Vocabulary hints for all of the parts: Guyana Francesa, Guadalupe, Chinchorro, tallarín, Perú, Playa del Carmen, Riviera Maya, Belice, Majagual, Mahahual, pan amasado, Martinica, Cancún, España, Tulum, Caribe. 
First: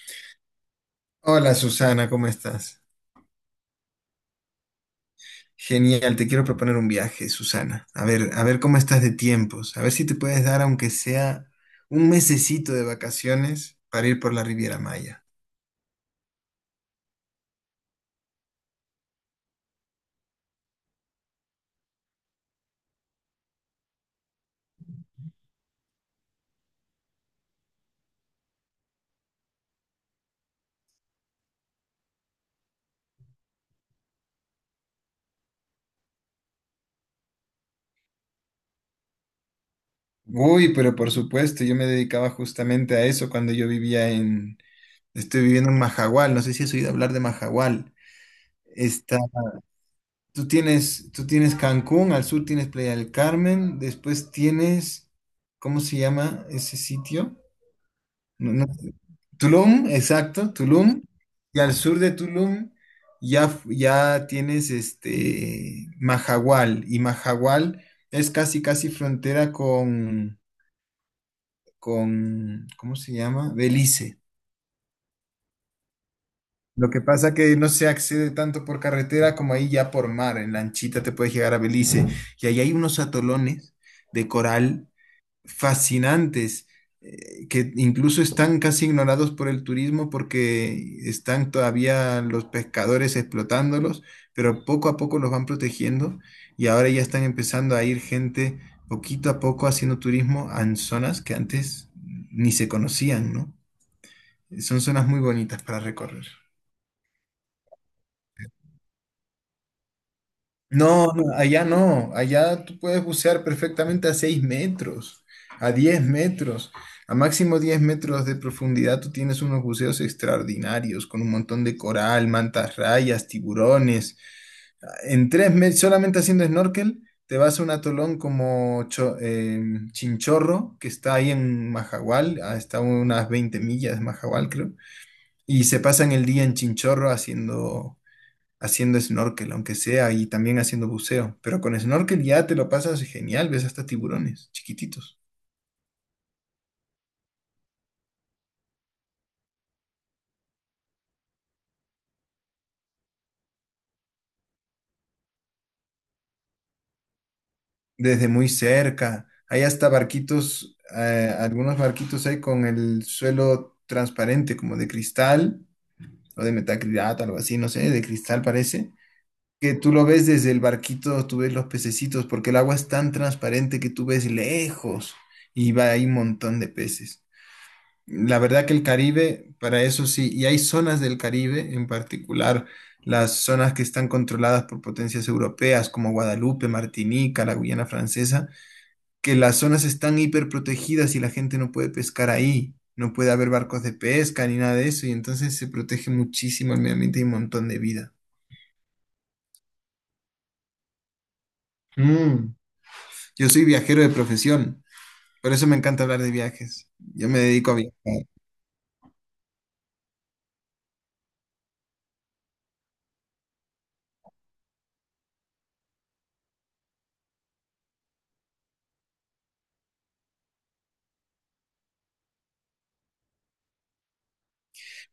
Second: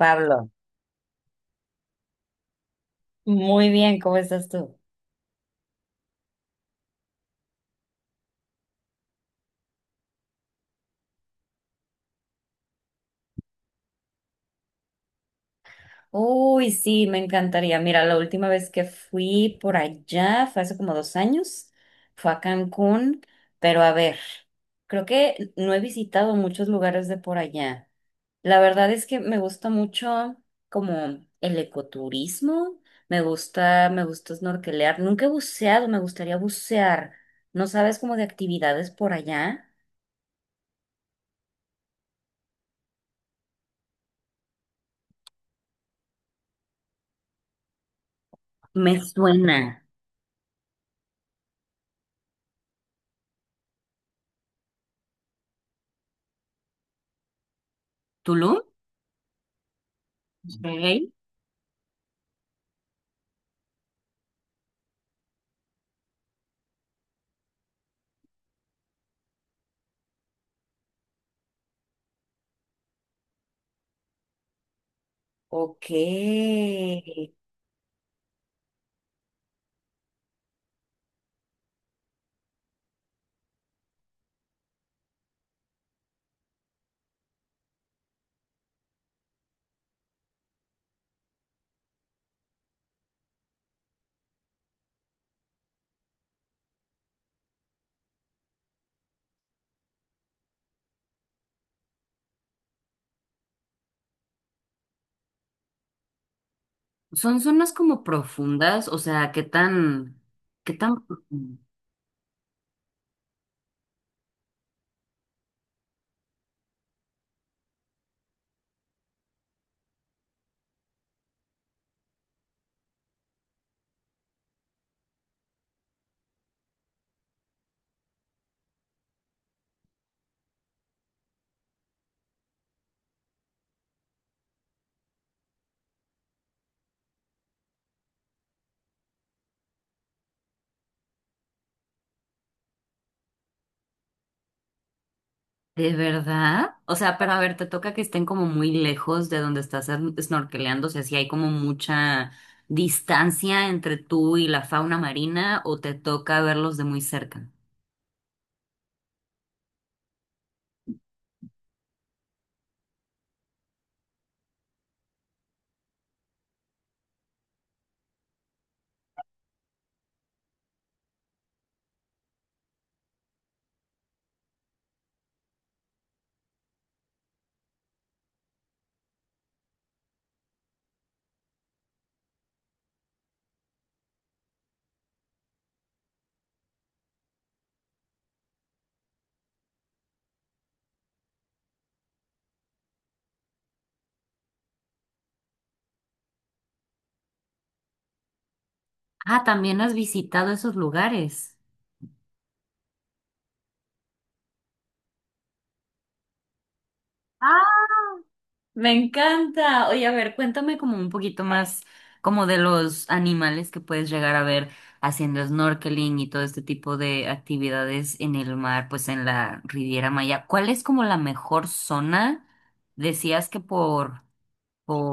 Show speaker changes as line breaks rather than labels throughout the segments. Pablo.
Hola Susana, ¿cómo estás?
Muy bien, ¿cómo estás tú?
Genial, te quiero proponer un viaje, Susana. A ver cómo estás de tiempos, a ver si te puedes dar aunque sea un mesecito de vacaciones para ir por la Riviera Maya.
Uy, sí, me encantaría. Mira, la última vez que fui por allá fue hace como 2 años, fue a Cancún, pero a ver, creo que no he visitado muchos lugares de por allá. La verdad es que me gusta mucho como el ecoturismo, me gusta snorkelear. Nunca he buceado, me gustaría bucear. ¿No sabes como de actividades por allá?
Uy, pero por supuesto, yo me dedicaba justamente a eso cuando estoy viviendo en Majagual, no sé si has oído hablar de Majagual.
Me
Está,
suena.
tú tienes Cancún, al sur tienes Playa del Carmen, después tienes, ¿cómo se llama ese sitio? No-
¿Tulum?
no- Tulum, exacto, Tulum.
Ok.
Y al sur de Tulum ya, ya tienes este Mahahual. Y Mahahual es casi, casi frontera con, ¿cómo se llama? Belice.
Ok.
Lo que pasa que no se accede tanto por carretera como ahí ya por mar. En lanchita te puedes llegar a Belice. Y ahí hay unos atolones de coral fascinantes, que incluso están casi ignorados por el turismo porque están todavía los pescadores explotándolos, pero poco a poco los van protegiendo y ahora ya están empezando a ir gente poquito a poco haciendo turismo en zonas que antes ni se conocían, ¿no? Son zonas muy bonitas para recorrer.
Son zonas como profundas, o sea, ¿qué tan,
No, no,
profundo?
allá no, allá tú puedes bucear perfectamente a 6 metros, a 10 metros, a máximo 10 metros de profundidad tú tienes unos buceos extraordinarios con un montón de coral, mantas rayas, tiburones. En 3 meses, solamente haciendo snorkel, te vas a un atolón como Chinchorro, que está ahí en Majagual, hasta unas 20 millas de Majagual, creo, y se pasan el día en Chinchorro haciendo snorkel, aunque sea, y también haciendo buceo. Pero con snorkel ya te lo pasas genial, ves hasta tiburones chiquititos,
¿De verdad? O sea, pero a ver, te toca que estén como muy lejos de donde estás snorkeleando, o sea, si hay como mucha distancia entre tú y la fauna marina, o te toca verlos de muy cerca.
desde muy cerca. Hay hasta barquitos, algunos barquitos hay con el suelo transparente, como de cristal o de metacrilato, algo así, no sé, de cristal parece. Que tú lo ves desde el barquito, tú ves los pececitos, porque el agua es tan transparente que tú ves lejos y va ahí un montón de peces. La verdad que el Caribe, para eso sí, y hay zonas del Caribe, en particular las zonas que están controladas por potencias europeas como Guadalupe, Martinica, la Guyana Francesa, que las zonas están hiperprotegidas y la gente no puede pescar ahí, no puede haber barcos de pesca ni nada de eso, y entonces se protege muchísimo el medio ambiente y un montón de vida.
Ah, también has visitado esos lugares.
Mm, Yo soy viajero de profesión, por eso me encanta hablar de viajes. Yo me
Ah.
dedico a viajar.
Me encanta. Oye, a ver, cuéntame como un poquito más como de los animales que puedes llegar a ver haciendo snorkeling y todo este tipo de actividades en el mar, pues en la Riviera Maya. ¿Cuál es como la mejor zona? Decías que por,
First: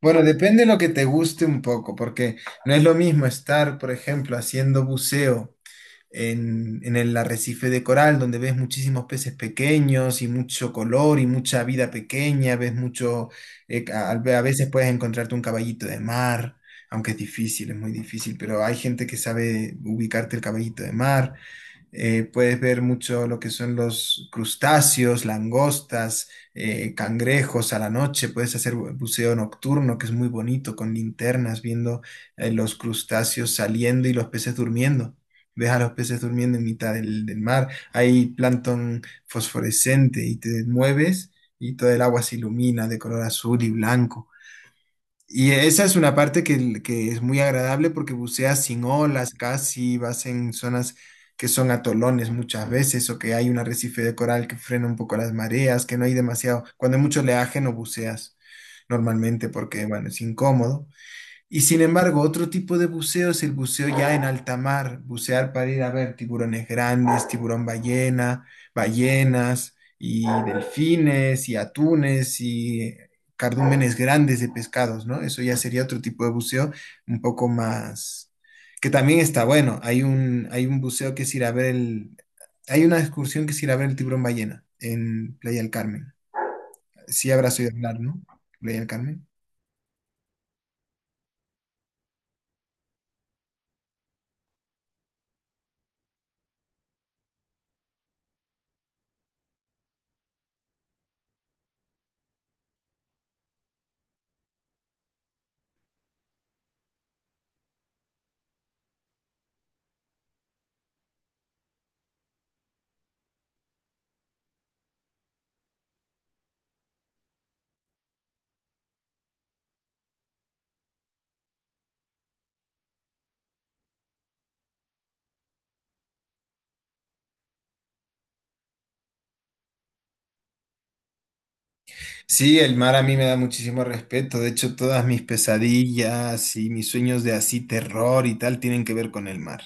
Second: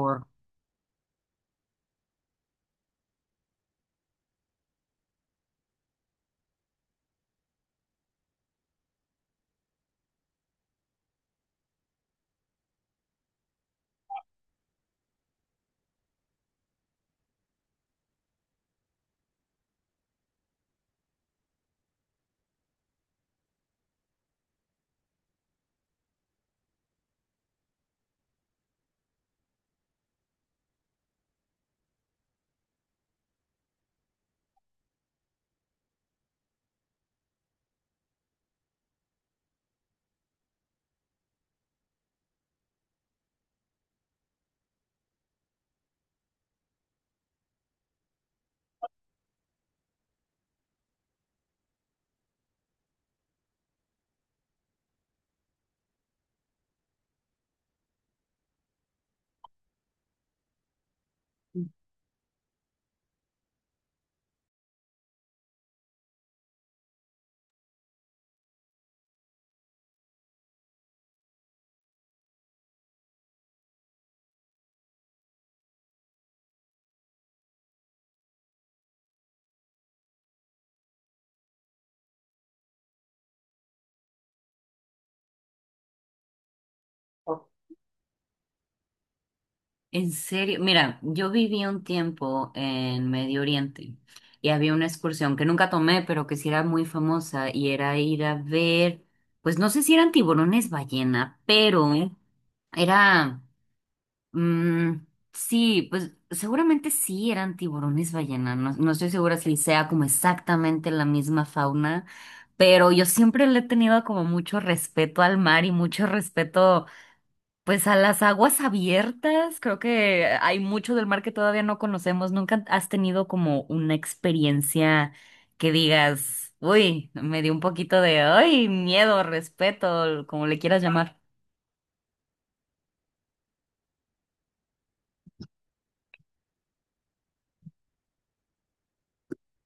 Bueno, depende de lo que te guste un poco, porque no es lo mismo estar, por ejemplo, haciendo buceo en el arrecife de coral, donde ves muchísimos peces pequeños y mucho color y mucha vida pequeña, ves mucho, a veces puedes encontrarte un caballito de mar, aunque es difícil, es muy difícil, pero hay gente que sabe ubicarte el caballito de mar puedes ver mucho lo que son los crustáceos, langostas, cangrejos a la noche. Puedes hacer buceo nocturno, que es muy bonito, con linternas, viendo los crustáceos saliendo y los peces durmiendo. Ves a los peces durmiendo en mitad del mar. Hay plancton fosforescente y te mueves y todo el agua se ilumina de color azul y blanco. Y esa es una parte que es muy agradable porque buceas sin olas casi, vas en zonas que son atolones muchas veces o que hay un arrecife de coral que frena un poco las mareas, que no hay demasiado, cuando hay mucho oleaje no buceas normalmente porque, bueno, es incómodo. Y sin embargo, otro tipo de buceo es el buceo ya en alta mar, bucear para ir a ver tiburones grandes, tiburón ballena, ballenas y delfines y atunes y cardúmenes grandes de pescados, ¿no? Eso ya sería otro tipo de buceo un poco más, que también está bueno. Hay un buceo que es ir a ver el, hay una excursión que es ir a ver el tiburón ballena en Playa del Carmen. Sí habrás oído hablar, ¿no? Playa del Carmen.
en serio, mira, yo viví un tiempo en Medio Oriente y había una excursión que nunca tomé, pero que sí era muy famosa y era ir a ver, pues no sé si eran tiburones ballena, pero Era, mm, sí, pues seguramente sí eran tiburones ballena, no, no estoy segura si sea como exactamente la misma fauna, pero yo siempre le he tenido como mucho respeto al mar y mucho respeto pues a las aguas abiertas, creo que hay mucho del mar que todavía no conocemos, ¿nunca has tenido como una experiencia que digas, uy, me dio un poquito de, ay, miedo, respeto, como le quieras llamar?
Sí, el mar a mí me da muchísimo respeto. De hecho, todas mis pesadillas y mis sueños de así terror y tal tienen que ver con el mar.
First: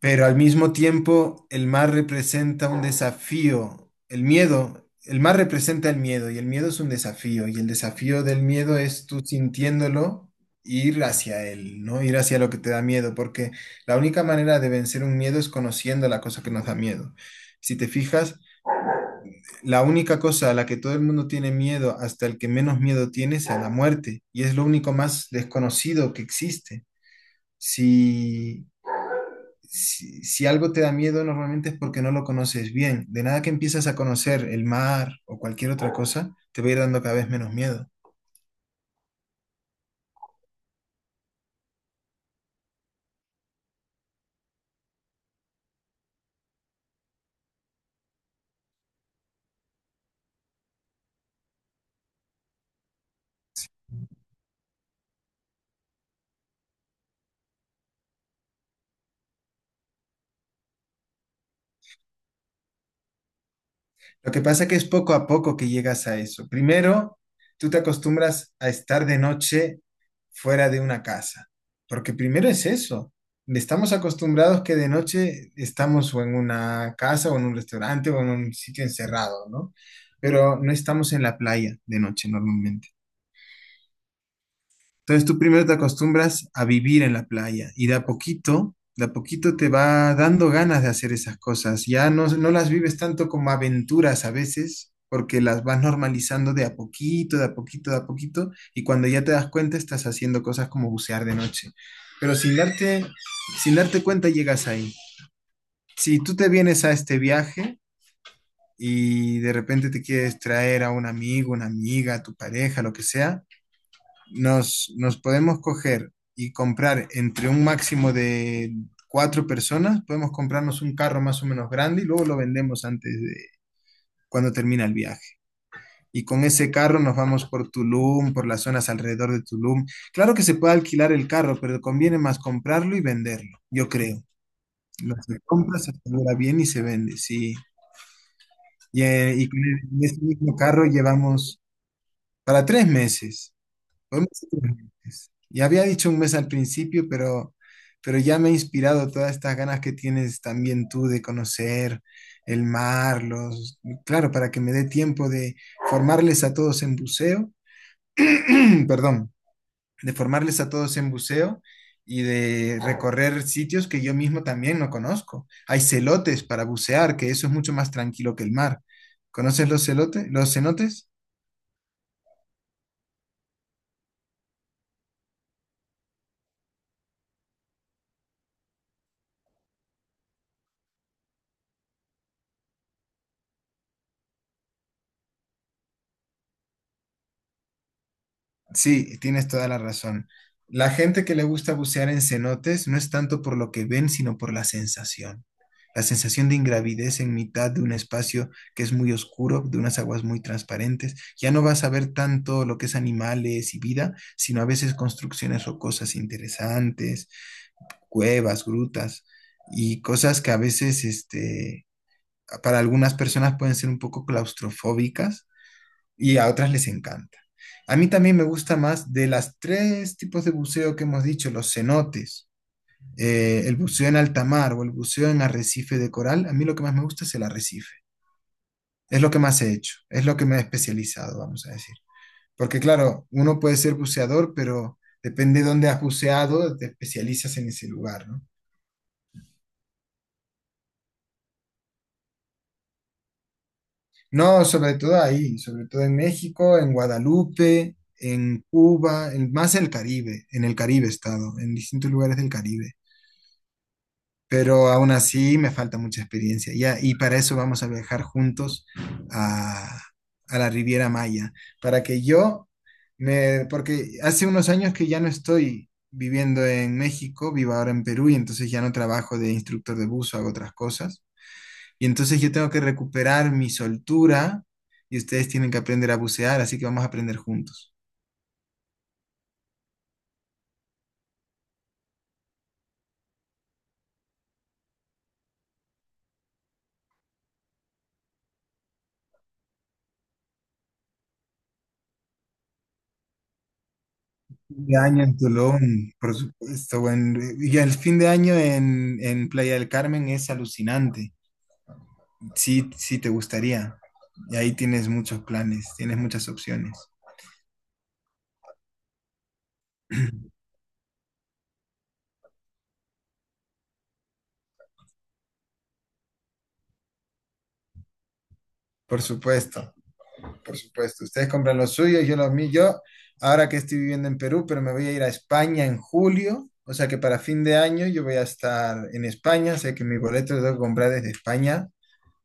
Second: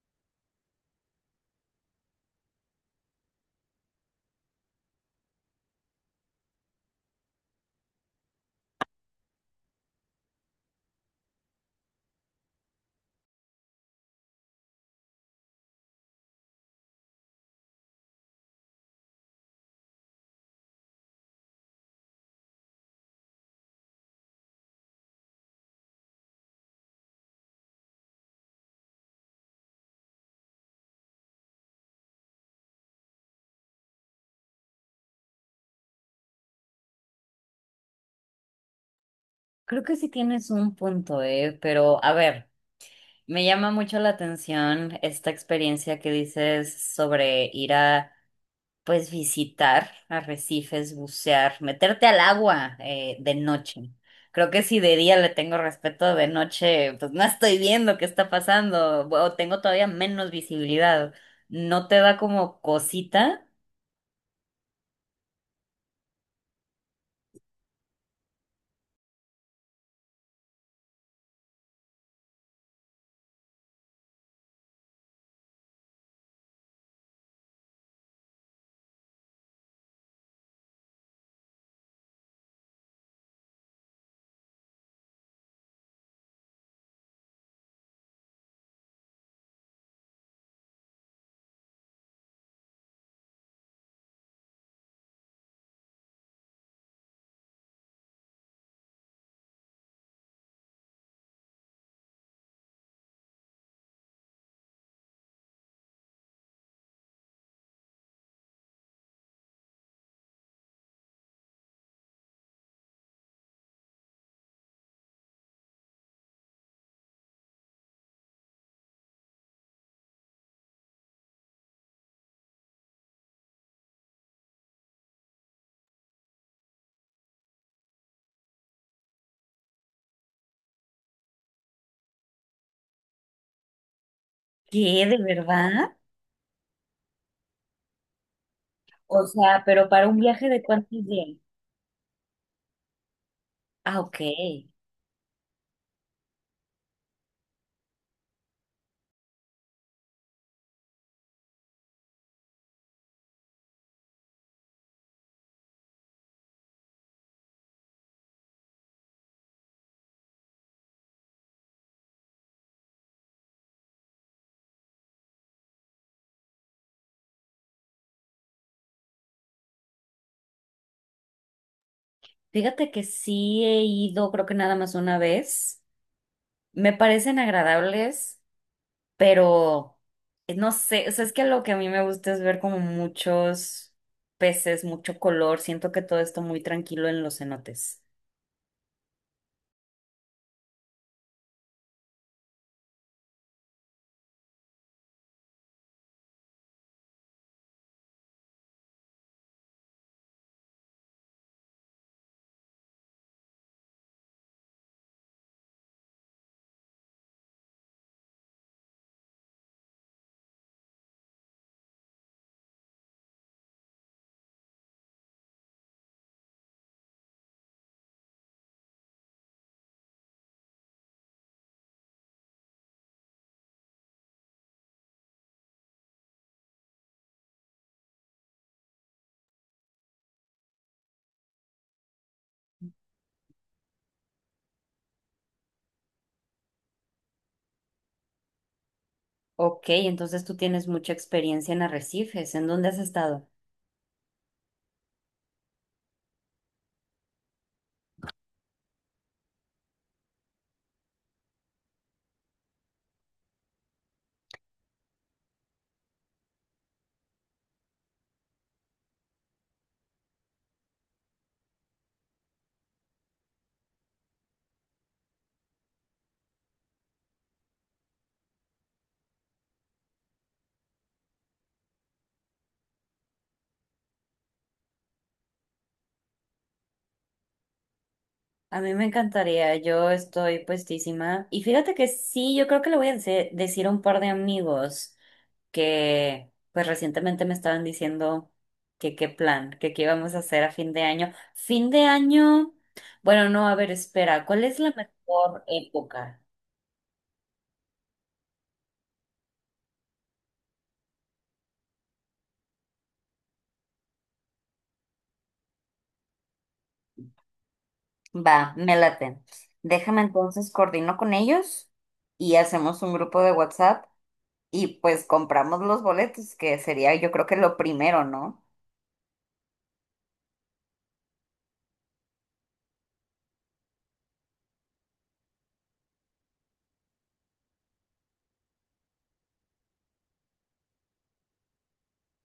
Pero al mismo tiempo, el mar representa un desafío. El miedo, el mar representa el miedo y el miedo es un desafío. Y el desafío del miedo es tú sintiéndolo, ir hacia él, ¿no? Ir hacia lo que te da miedo. Porque la única manera de vencer un miedo es conociendo la cosa que nos da miedo. Si te fijas... La única cosa a la que todo el mundo tiene miedo, hasta el que menos miedo tiene, es a la muerte, y es lo único más desconocido que existe. Si, si, algo te da miedo, normalmente es porque no lo conoces bien. De nada que empiezas a conocer el mar o cualquier otra cosa, te va a ir dando cada vez menos miedo.
Creo que sí tienes un punto, pero a ver, me llama mucho la atención esta experiencia que dices sobre ir a, pues, visitar arrecifes, bucear, meterte al agua, de noche. Creo que si de día le tengo respeto, de noche, pues no estoy viendo qué está pasando o tengo todavía menos visibilidad. ¿No te da como cosita?
Lo que pasa que es poco a poco que llegas a eso. Primero, tú te acostumbras a estar de noche fuera de una casa, porque primero es eso. Estamos acostumbrados que de noche estamos o en una casa o en un restaurante o en un sitio encerrado, ¿no? Pero no estamos en la playa de noche normalmente. Entonces tú primero te acostumbras a vivir en la playa y de a poquito te va dando ganas de hacer esas cosas. Ya no, no las vives tanto como aventuras a veces, porque las vas normalizando de a poquito, de a poquito, de a poquito, y cuando ya te das cuenta estás haciendo cosas como bucear de noche. Pero sin darte cuenta llegas ahí. Si tú te vienes a este viaje y de repente te quieres traer a un amigo, una amiga, a tu pareja, lo que sea, nos podemos coger y comprar entre un máximo de 4 personas, podemos comprarnos un carro más o menos grande y luego lo vendemos antes de cuando termina el viaje. Y con ese carro nos vamos por Tulum, por las zonas alrededor de Tulum. Claro que se puede alquilar el carro, pero conviene más comprarlo y venderlo, yo creo.
¿Qué,
Lo
de
que compras se
verdad?
asegura bien y se vende, sí.
O
Y con
sea, pero
en
¿para un
ese
viaje
mismo
de
carro
cuántos días?
llevamos para 3 meses.
Ah,
Fue
ok.
un mes y ya había dicho un mes al principio, pero ya me ha inspirado todas estas ganas que tienes también tú de conocer el mar, los, claro, para que me dé tiempo de formarles a todos en buceo, perdón, de formarles a todos en buceo y de recorrer sitios que yo mismo también no conozco. Hay celotes para bucear, que eso es mucho más tranquilo que el mar. ¿Conoces los celotes, los cenotes?
Fíjate que sí he ido, creo que nada más una vez. Me parecen agradables, pero no sé, o sea, es que lo que a mí me gusta es ver como muchos peces, mucho color. Siento que todo está muy tranquilo en los cenotes.
Sí, tienes toda la razón. La gente que le gusta bucear en cenotes no es tanto por lo que ven, sino por la sensación. La sensación de ingravidez en mitad de un espacio que es muy oscuro, de unas aguas muy transparentes. Ya no vas a ver tanto lo que es animales y vida, sino a veces construcciones rocosas interesantes, cuevas, grutas y cosas que a veces, este, para algunas personas pueden ser un poco claustrofóbicas y a otras les encanta. A mí también me gusta más de las tres tipos de buceo que hemos dicho, los cenotes, el buceo en alta mar o el buceo en arrecife de coral. A mí lo que más me gusta es el arrecife. Es lo que más he hecho, es lo que me he especializado, vamos a decir. Porque claro, uno puede ser buceador, pero depende de dónde has buceado, te especializas en ese lugar, ¿no?
Ok, entonces tú tienes mucha experiencia en arrecifes. ¿En dónde has estado?
No, sobre todo ahí, sobre todo en México, en Guadalupe, en Cuba, en, más el Caribe, en el Caribe he estado, en distintos lugares del Caribe. Pero aún así me falta mucha experiencia. Ya, y para eso vamos a viajar juntos a, a la Riviera Maya, para que yo me, porque hace unos años que ya no estoy viviendo en México, vivo ahora en Perú y entonces ya no trabajo de instructor de buzo, hago otras cosas. Y entonces yo tengo que recuperar mi soltura y ustedes tienen que aprender a bucear, así que vamos a aprender juntos.
A mí me encantaría, yo estoy puestísima. Y fíjate que sí, yo creo que le voy a decir a un par de amigos que pues recientemente me estaban diciendo que qué plan, que qué íbamos a hacer a fin de año. Fin de año, bueno, no, a ver, espera, ¿cuál es
Fin
la
de año en
mejor
Tulum, por
época?
supuesto. Y el fin de año en Playa del Carmen es alucinante. Sí, sí te gustaría. Y ahí tienes muchos planes, tienes muchas opciones.
Va, me late. Déjame entonces coordino con ellos y hacemos un grupo de WhatsApp y pues compramos los boletos, que sería yo creo que lo primero, ¿no?
Por supuesto, por supuesto. Ustedes compran los suyos, yo los míos. Yo, ahora que estoy viviendo en Perú, pero me voy a ir a España en julio. O sea que para fin de año yo voy a estar en España. Sé que mi boleto lo tengo que comprar desde España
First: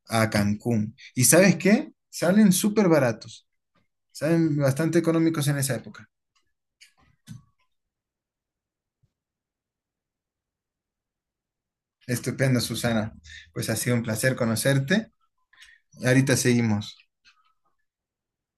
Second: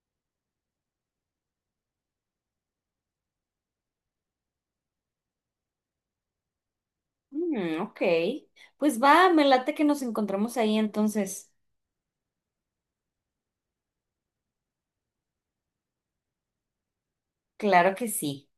a Cancún. ¿Y sabes qué? Salen súper baratos. Salen bastante económicos en esa época.
Mm, ok. Pues va, me late que nos encontramos ahí entonces.
Estupendo, Susana. Pues ha sido un placer conocerte. Ahorita seguimos.
Claro que sí.